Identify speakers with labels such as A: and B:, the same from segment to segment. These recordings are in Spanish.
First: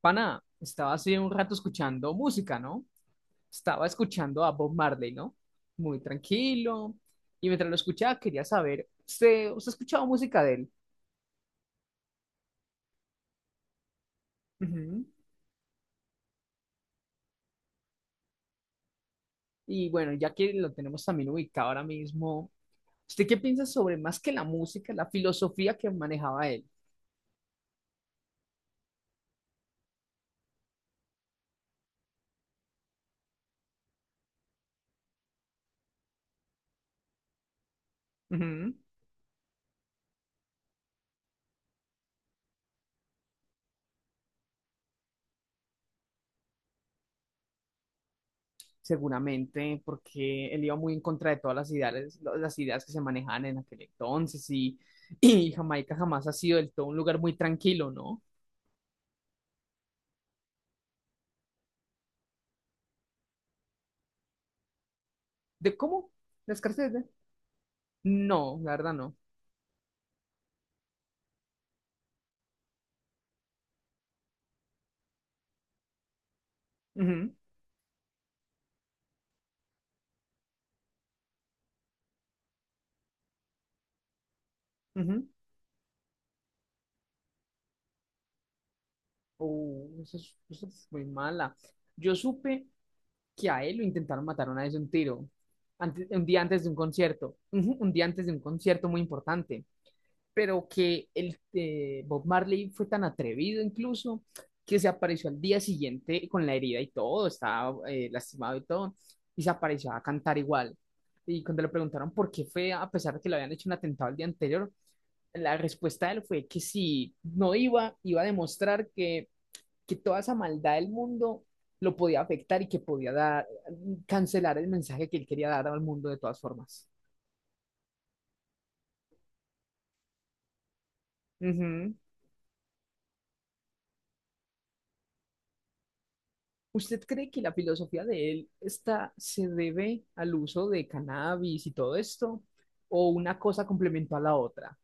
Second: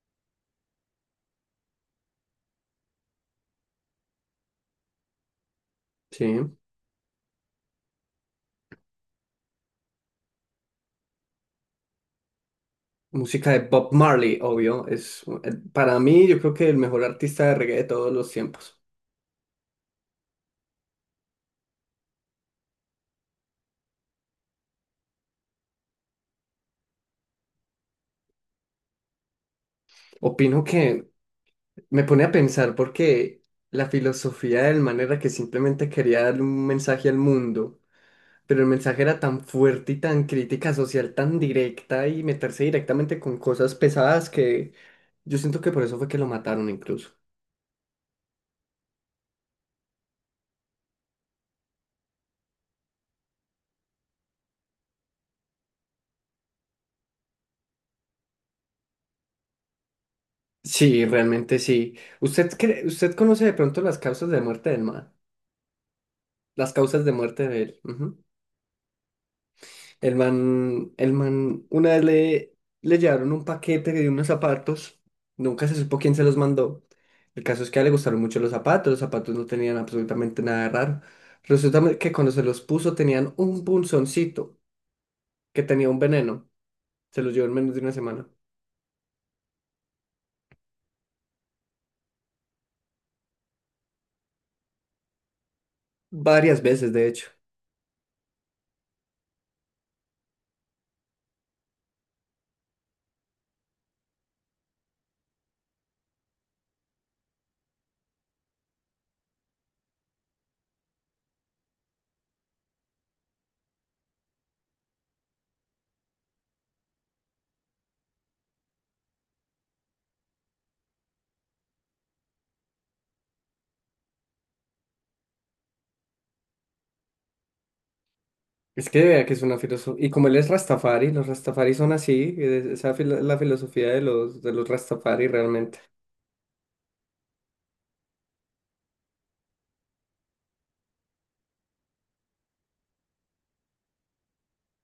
A: Pana, estaba hace un rato escuchando música, ¿no? Estaba escuchando a Bob Marley, ¿no? Muy
B: Sí,
A: tranquilo. Y mientras lo escuchaba, quería saber, ¿usted ha escuchado música de él?
B: música de Bob Marley, obvio.
A: Ujú.
B: Es para mí, yo creo que el mejor artista de reggae de todos los tiempos.
A: Y bueno, ya que lo tenemos también ubicado ahora mismo, ¿usted qué piensa sobre más que la música, la filosofía que manejaba él?
B: Opino que me pone a pensar porque la filosofía del man era que simplemente quería darle un mensaje al mundo, pero el
A: Ujú.
B: mensaje era tan fuerte y tan crítica social, tan directa y meterse directamente con cosas pesadas que yo siento que por eso fue que lo mataron incluso.
A: Seguramente, porque él iba muy en contra de todas las ideas que se manejaban en aquel entonces y Jamaica jamás ha sido del todo un lugar muy tranquilo, ¿no?
B: Sí, realmente sí. ¿Usted cree- usted conoce de pronto las causas de muerte del man?
A: ¿De cómo? ¿La
B: Las
A: escasez de...
B: causas de muerte de él. Ujú.
A: No, la verdad no.
B: El man una vez le llevaron un paquete de unos zapatos, nunca se supo quién se los mandó.
A: Ujú,
B: El caso es que a él le gustaron mucho los zapatos no tenían absolutamente nada de raro. Resulta que cuando se los puso tenían un punzoncito
A: ujú.
B: que tenía un veneno. Se los llevó en menos de una semana.
A: Oh, eso es muy mala. Yo supe que a él lo intentaron matar una vez de un tiro, un día
B: Varias
A: antes de un
B: veces, de hecho.
A: concierto, ujú, un día antes de un concierto muy importante, pero que el Bob Marley fue tan atrevido incluso que se apareció al día siguiente con la herida y todo, estaba lastimado y todo, y se apareció a cantar igual. Y cuando le preguntaron por qué fue, a pesar de que le habían hecho un atentado el día anterior, la respuesta de él fue que si no iba, iba a demostrar que toda esa maldad del mundo lo podía afectar y que podía dar, cancelar el mensaje que él quería dar al mundo de todas formas.
B: Es que vea que es una filosofía. Y como él es Rastafari, los Rastafari son
A: Ujú.
B: así, esa es la filosofía de de los Rastafari realmente.
A: ¿Usted cree que la filosofía de él está, se debe al uso de cannabis y todo esto? ¿O una cosa complementó a la otra?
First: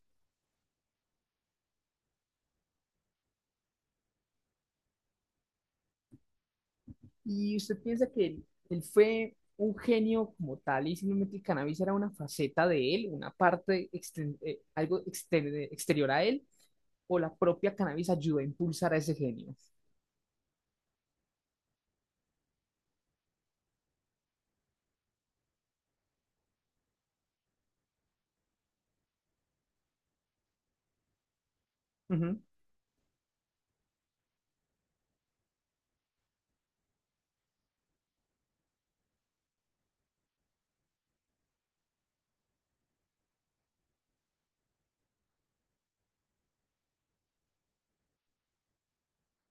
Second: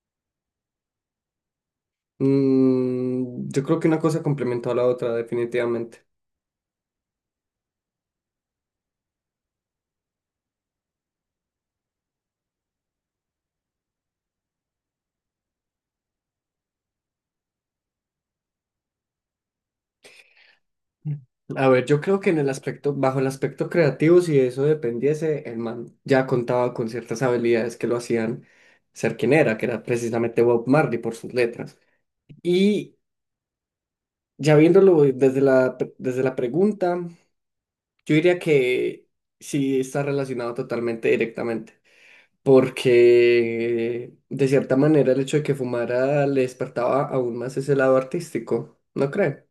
B: Yo creo que una cosa complementó a la otra, definitivamente.
A: Y usted piensa que él fue un genio como tal y simplemente el cannabis era una faceta de él, una parte, algo exterior a él, o la propia cannabis ayudó a impulsar a ese genio.
B: A ver, yo creo que en el aspecto, bajo el aspecto creativo, si eso dependiese, el man ya contaba con ciertas habilidades que lo hacían ser quien era, que era precisamente Bob Marley por sus letras.
A: Ujú.
B: Y ya viéndolo desde desde la pregunta, yo diría que sí está relacionado totalmente directamente, porque de cierta manera el hecho de que fumara le despertaba aún más ese lado artístico, ¿no cree?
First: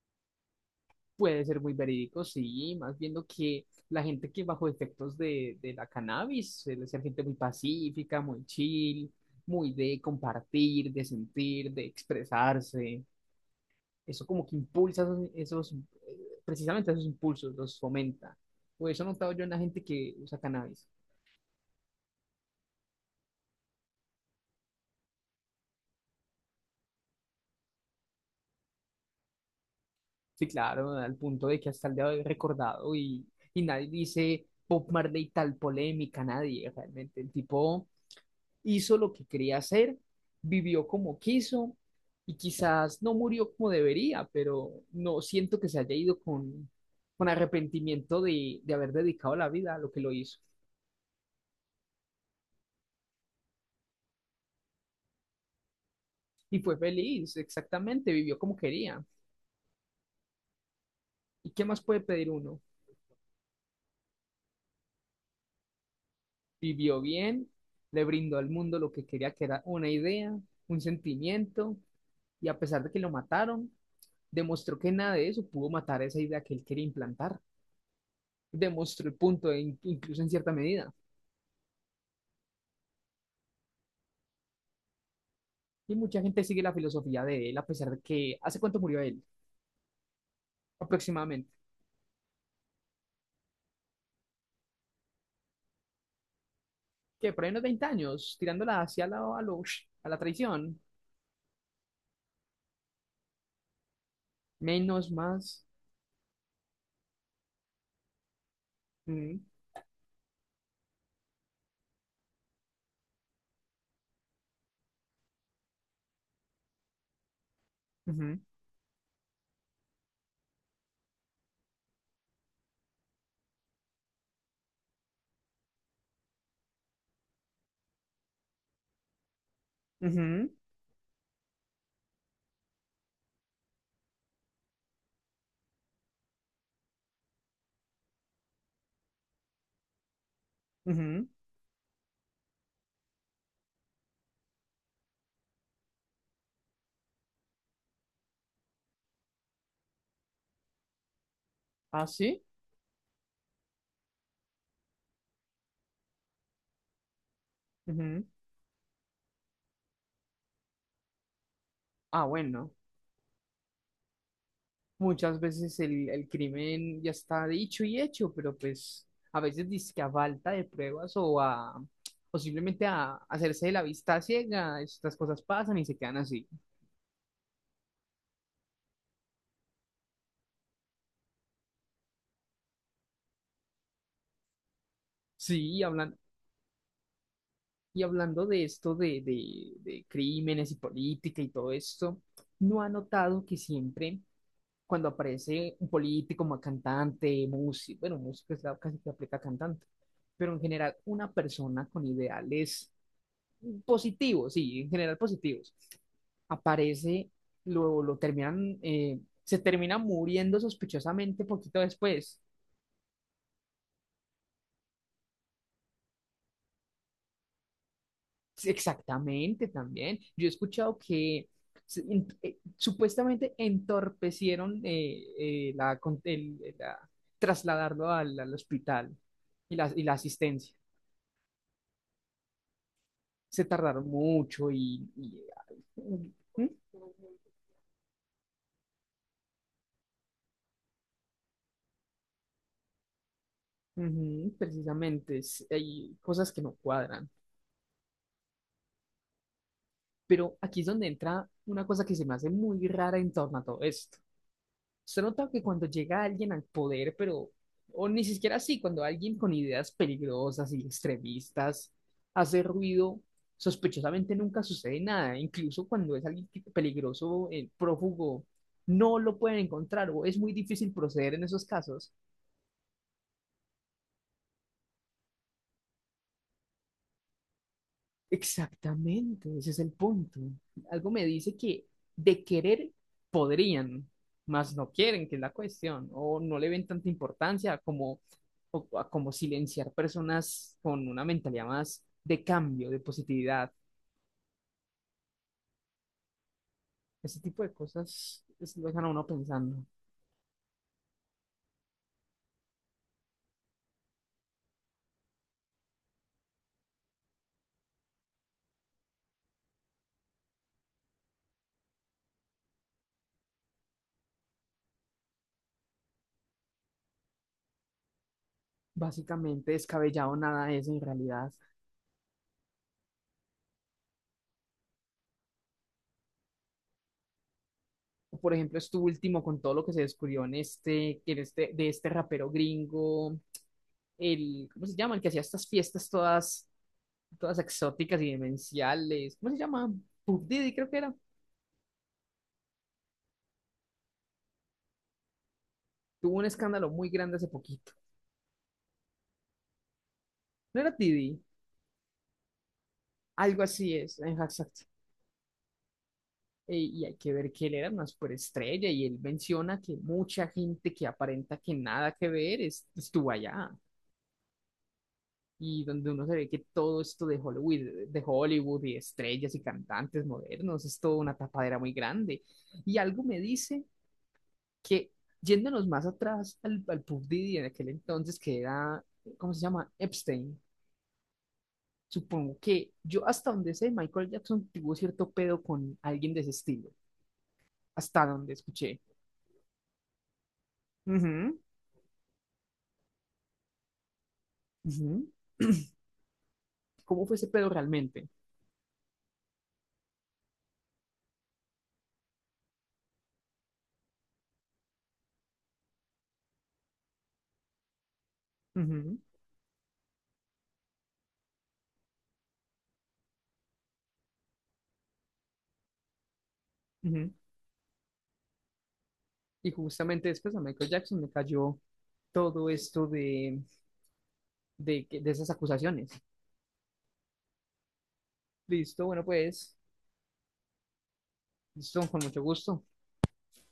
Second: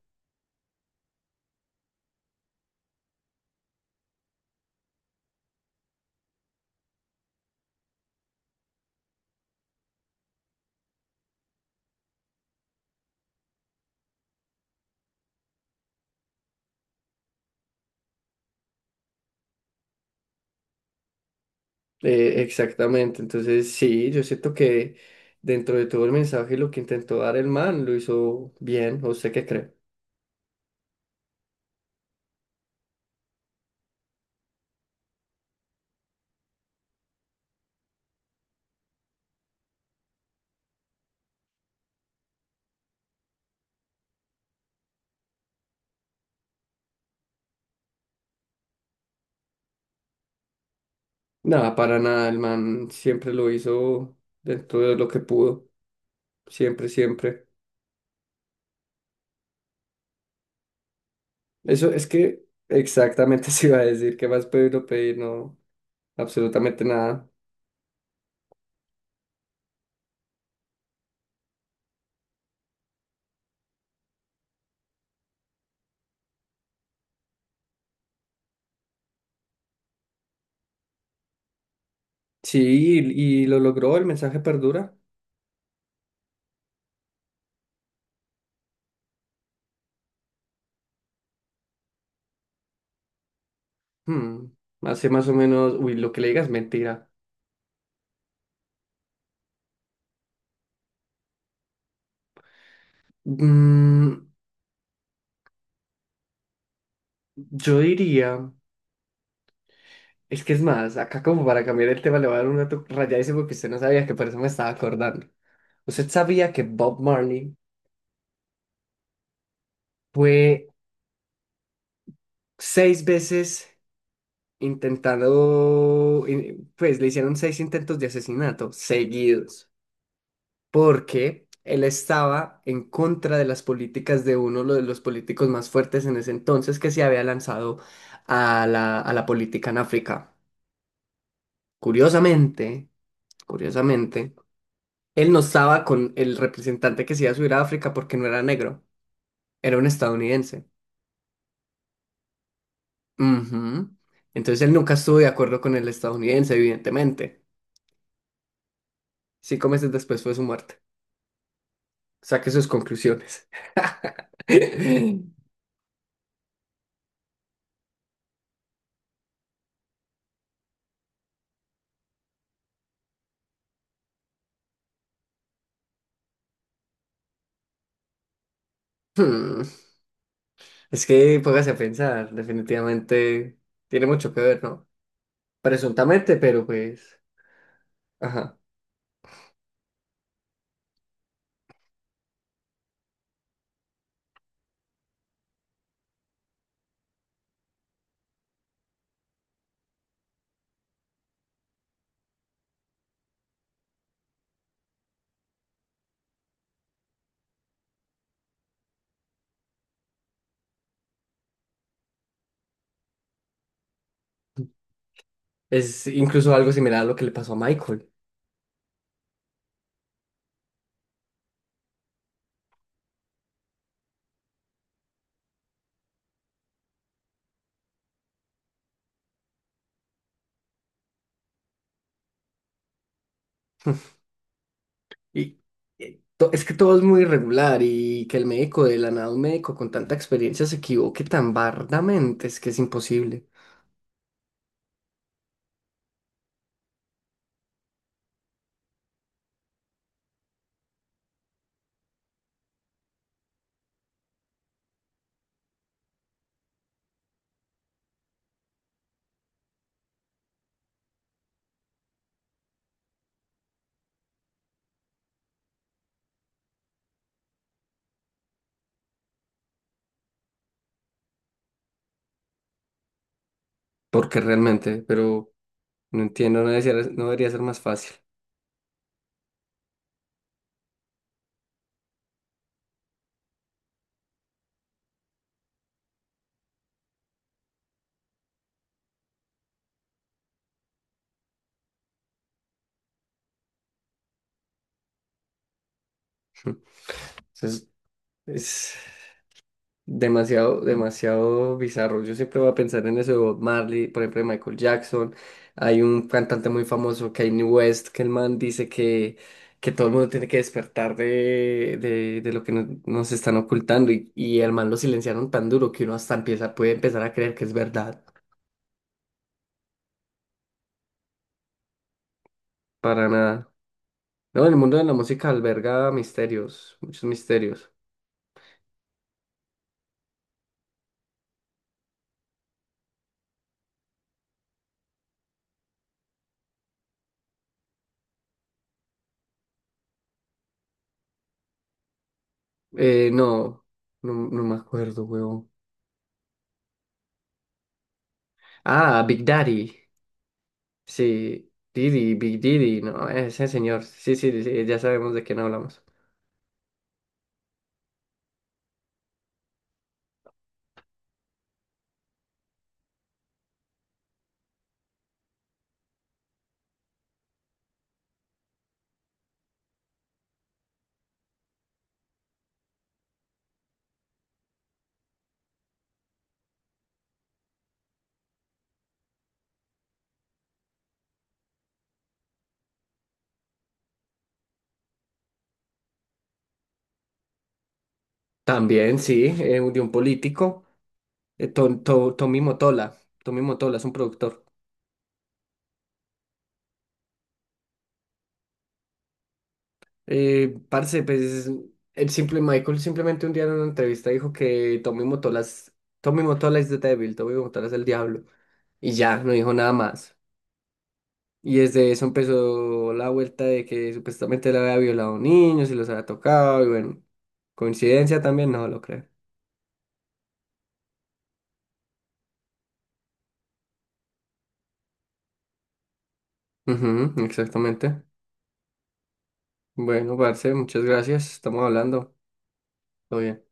A: Puede ser muy verídico, sí, más viendo que la gente que bajo efectos de la cannabis suele ser gente muy pacífica, muy chill, muy de compartir, de sentir, de expresarse. Eso como que impulsa precisamente esos impulsos, los fomenta. O eso he notado yo en la gente que usa cannabis.
B: Exactamente, entonces sí, yo siento que dentro de todo el mensaje lo que intentó dar el man lo hizo bien, ¿o usted qué cree?
A: Sí, claro, al punto de que hasta el día de hoy es recordado, y nadie dice Bob Marley tal polémica, nadie realmente. El tipo hizo lo que quería hacer, vivió como quiso y quizás no murió como debería, pero no siento que se haya ido con arrepentimiento de haber dedicado la vida a lo que lo hizo.
B: Nada, para nada, el man siempre lo hizo dentro de lo que pudo,
A: Y fue
B: siempre,
A: feliz,
B: siempre.
A: exactamente, vivió como quería. ¿Y qué más
B: Eso
A: puede
B: es
A: pedir
B: que
A: uno?
B: exactamente se iba a decir, ¿qué más puede uno pedir? No, absolutamente
A: Vivió
B: nada.
A: bien, le brindó al mundo lo que quería, que era una idea, un sentimiento, y a pesar de que lo mataron, demostró que nada de eso pudo matar esa idea que él quería implantar. Demostró el punto, incluso en cierta medida.
B: Sí, y lo logró, el mensaje perdura.
A: Y mucha gente sigue la filosofía de él, a pesar de que, ¿hace cuánto murió él? Aproximadamente.
B: Hmm, hace más o menos, uy, lo que le digas es mentira.
A: Que por ahí unos 20 años, tirándola hacia a la traición.
B: Mm,
A: Menos, más.
B: yo diría...
A: Mm,
B: Es que es más, acá como para cambiar el tema le voy a dar un dato rayadísimo porque usted no sabía que por eso me estaba acordando. ¿Usted sabía que Bob Marley
A: ujú,
B: fue 6 veces intentando, pues le hicieron 6 intentos de asesinato seguidos,
A: ujú,
B: porque él estaba en contra de las políticas de uno lo de los políticos más fuertes en ese entonces que se había lanzado a a la política en África?
A: ujú.
B: Curiosamente, curiosamente. Él no estaba con el representante que se iba a subir a África porque no era negro, era un estadounidense.
A: Ah, sí.
B: Ujú. Entonces él nunca estuvo de acuerdo con el estadounidense, evidentemente.
A: Ujú.
B: 5 meses después fue su muerte.
A: Ah,
B: Saque sus
A: bueno.
B: conclusiones.
A: Muchas veces el crimen ya está dicho y hecho, pero pues a veces dizque a falta de pruebas o simplemente a hacerse de la vista ciega, estas cosas pasan y se quedan así.
B: Hmm, es que póngase a pensar, definitivamente tiene mucho que ver, ¿no?
A: Sí, y hablan,
B: Presuntamente, pero pues,
A: y hablando
B: ajá.
A: de esto de crímenes y política y todo esto, ¿no ha notado que siempre cuando aparece un político, un cantante, músico, bueno, músico es la casi que aplica a cantante, pero en general una persona con ideales positivos, sí, en general positivos. Aparece, lo terminan, se termina muriendo sospechosamente poquito después.
B: Es incluso algo similar a lo que le pasó a Michael.
A: Sí, exactamente, también. Yo he escuchado que supuestamente entorpecieron la, con- el- la- trasladarlo al hospital y la asistencia. Se tardaron mucho
B: Y
A: ¿Mm?
B: es que todo es muy irregular y que el médico de la nada, un médico con tanta experiencia se equivoque tan bardamente, es que es imposible.
A: Ujú, precisamente, es- hay cosas que no cuadran. Pero aquí es donde entra una cosa que se me hace muy rara en torno a todo esto. Se nota que cuando llega alguien al poder, pero, o ni siquiera así, cuando alguien con ideas peligrosas y extremistas hace ruido, sospechosamente nunca sucede nada. Incluso cuando es alguien que- peligroso, prófugo, no lo pueden encontrar o es muy difícil proceder en esos casos.
B: Porque realmente, pero no entiendo, no debería, no debería ser más fácil.
A: Exactamente, ese es el punto. Algo me dice que de querer podrían, mas no quieren, que es la cuestión, o no le ven tanta importancia como, o- a como silenciar personas con una mentalidad más de cambio, de positividad. Ese tipo de
B: Entonces,
A: cosas es- lo
B: es.
A: dejan a uno pensando.
B: Demasiado, demasiado bizarro. Yo siempre voy a pensar en eso de Bob Marley, por ejemplo, de Michael Jackson. Hay un cantante muy famoso, Kanye West, que el man dice que todo el mundo tiene que despertar de lo que nos están ocultando. Y el man lo silenciaron tan duro que uno hasta empieza, puede empezar a creer que es verdad.
A: Básicamente descabellado nada es en realidad.
B: Para nada. No, el mundo de la música alberga misterios, muchos misterios.
A: O, por ejemplo, esto último con todo lo que se descubrió de este rapero gringo, el, ¿cómo se llama? El que hacía estas fiestas todas exóticas y demenciales. ¿Cómo se llama? Puff Diddy creo que era.
B: Eh, no, no me acuerdo, huevón.
A: Tuvo un escándalo muy grande hace poquito.
B: Ah, Big Daddy.
A: ¿No era Diddy?
B: Sí, Didi, Big Didi, no,
A: Algo
B: ese
A: así
B: señor.
A: es,
B: Sí,
A: ajá,
B: sí,
A: exacto.
B: sí, ya sabemos de quién hablamos.
A: Y hay que ver que él era una superestrella y él menciona que mucha gente que aparenta que nada que ver estuvo allá. Y donde uno se ve que todo esto de Hollywood y estrellas y cantantes modernos es toda una tapadera muy grande. Y algo me dice que yéndonos más atrás al pub Didi en aquel entonces, que era, ¿cómo se llama? Epstein. Supongo que yo hasta donde sé, Michael Jackson tuvo cierto pedo con alguien de ese estilo, hasta donde escuché.
B: También, sí, de un político,
A: Ujú,
B: Tommy Motola. Tommy Motola es un productor.
A: ujú. ¿Cómo fue ese pedo realmente?
B: Parce, pues, el simple Michael simplemente un día en una entrevista dijo que Tommy Motola es the devil, Tommy Motola es el diablo. Y
A: Ujú,
B: ya, no dijo nada más. Y desde eso empezó la vuelta de que supuestamente le había violado niños y los había tocado. Y bueno,
A: ujú.
B: coincidencia también, no lo creo.
A: Y justamente después a Michael Jackson me cayó todo esto de esas acusaciones.
B: Ujú, exactamente.
A: Listo, bueno, pues,
B: Bueno, parce muchas gracias. Estamos
A: listo, con
B: hablando.
A: mucho gusto.
B: Todo bien.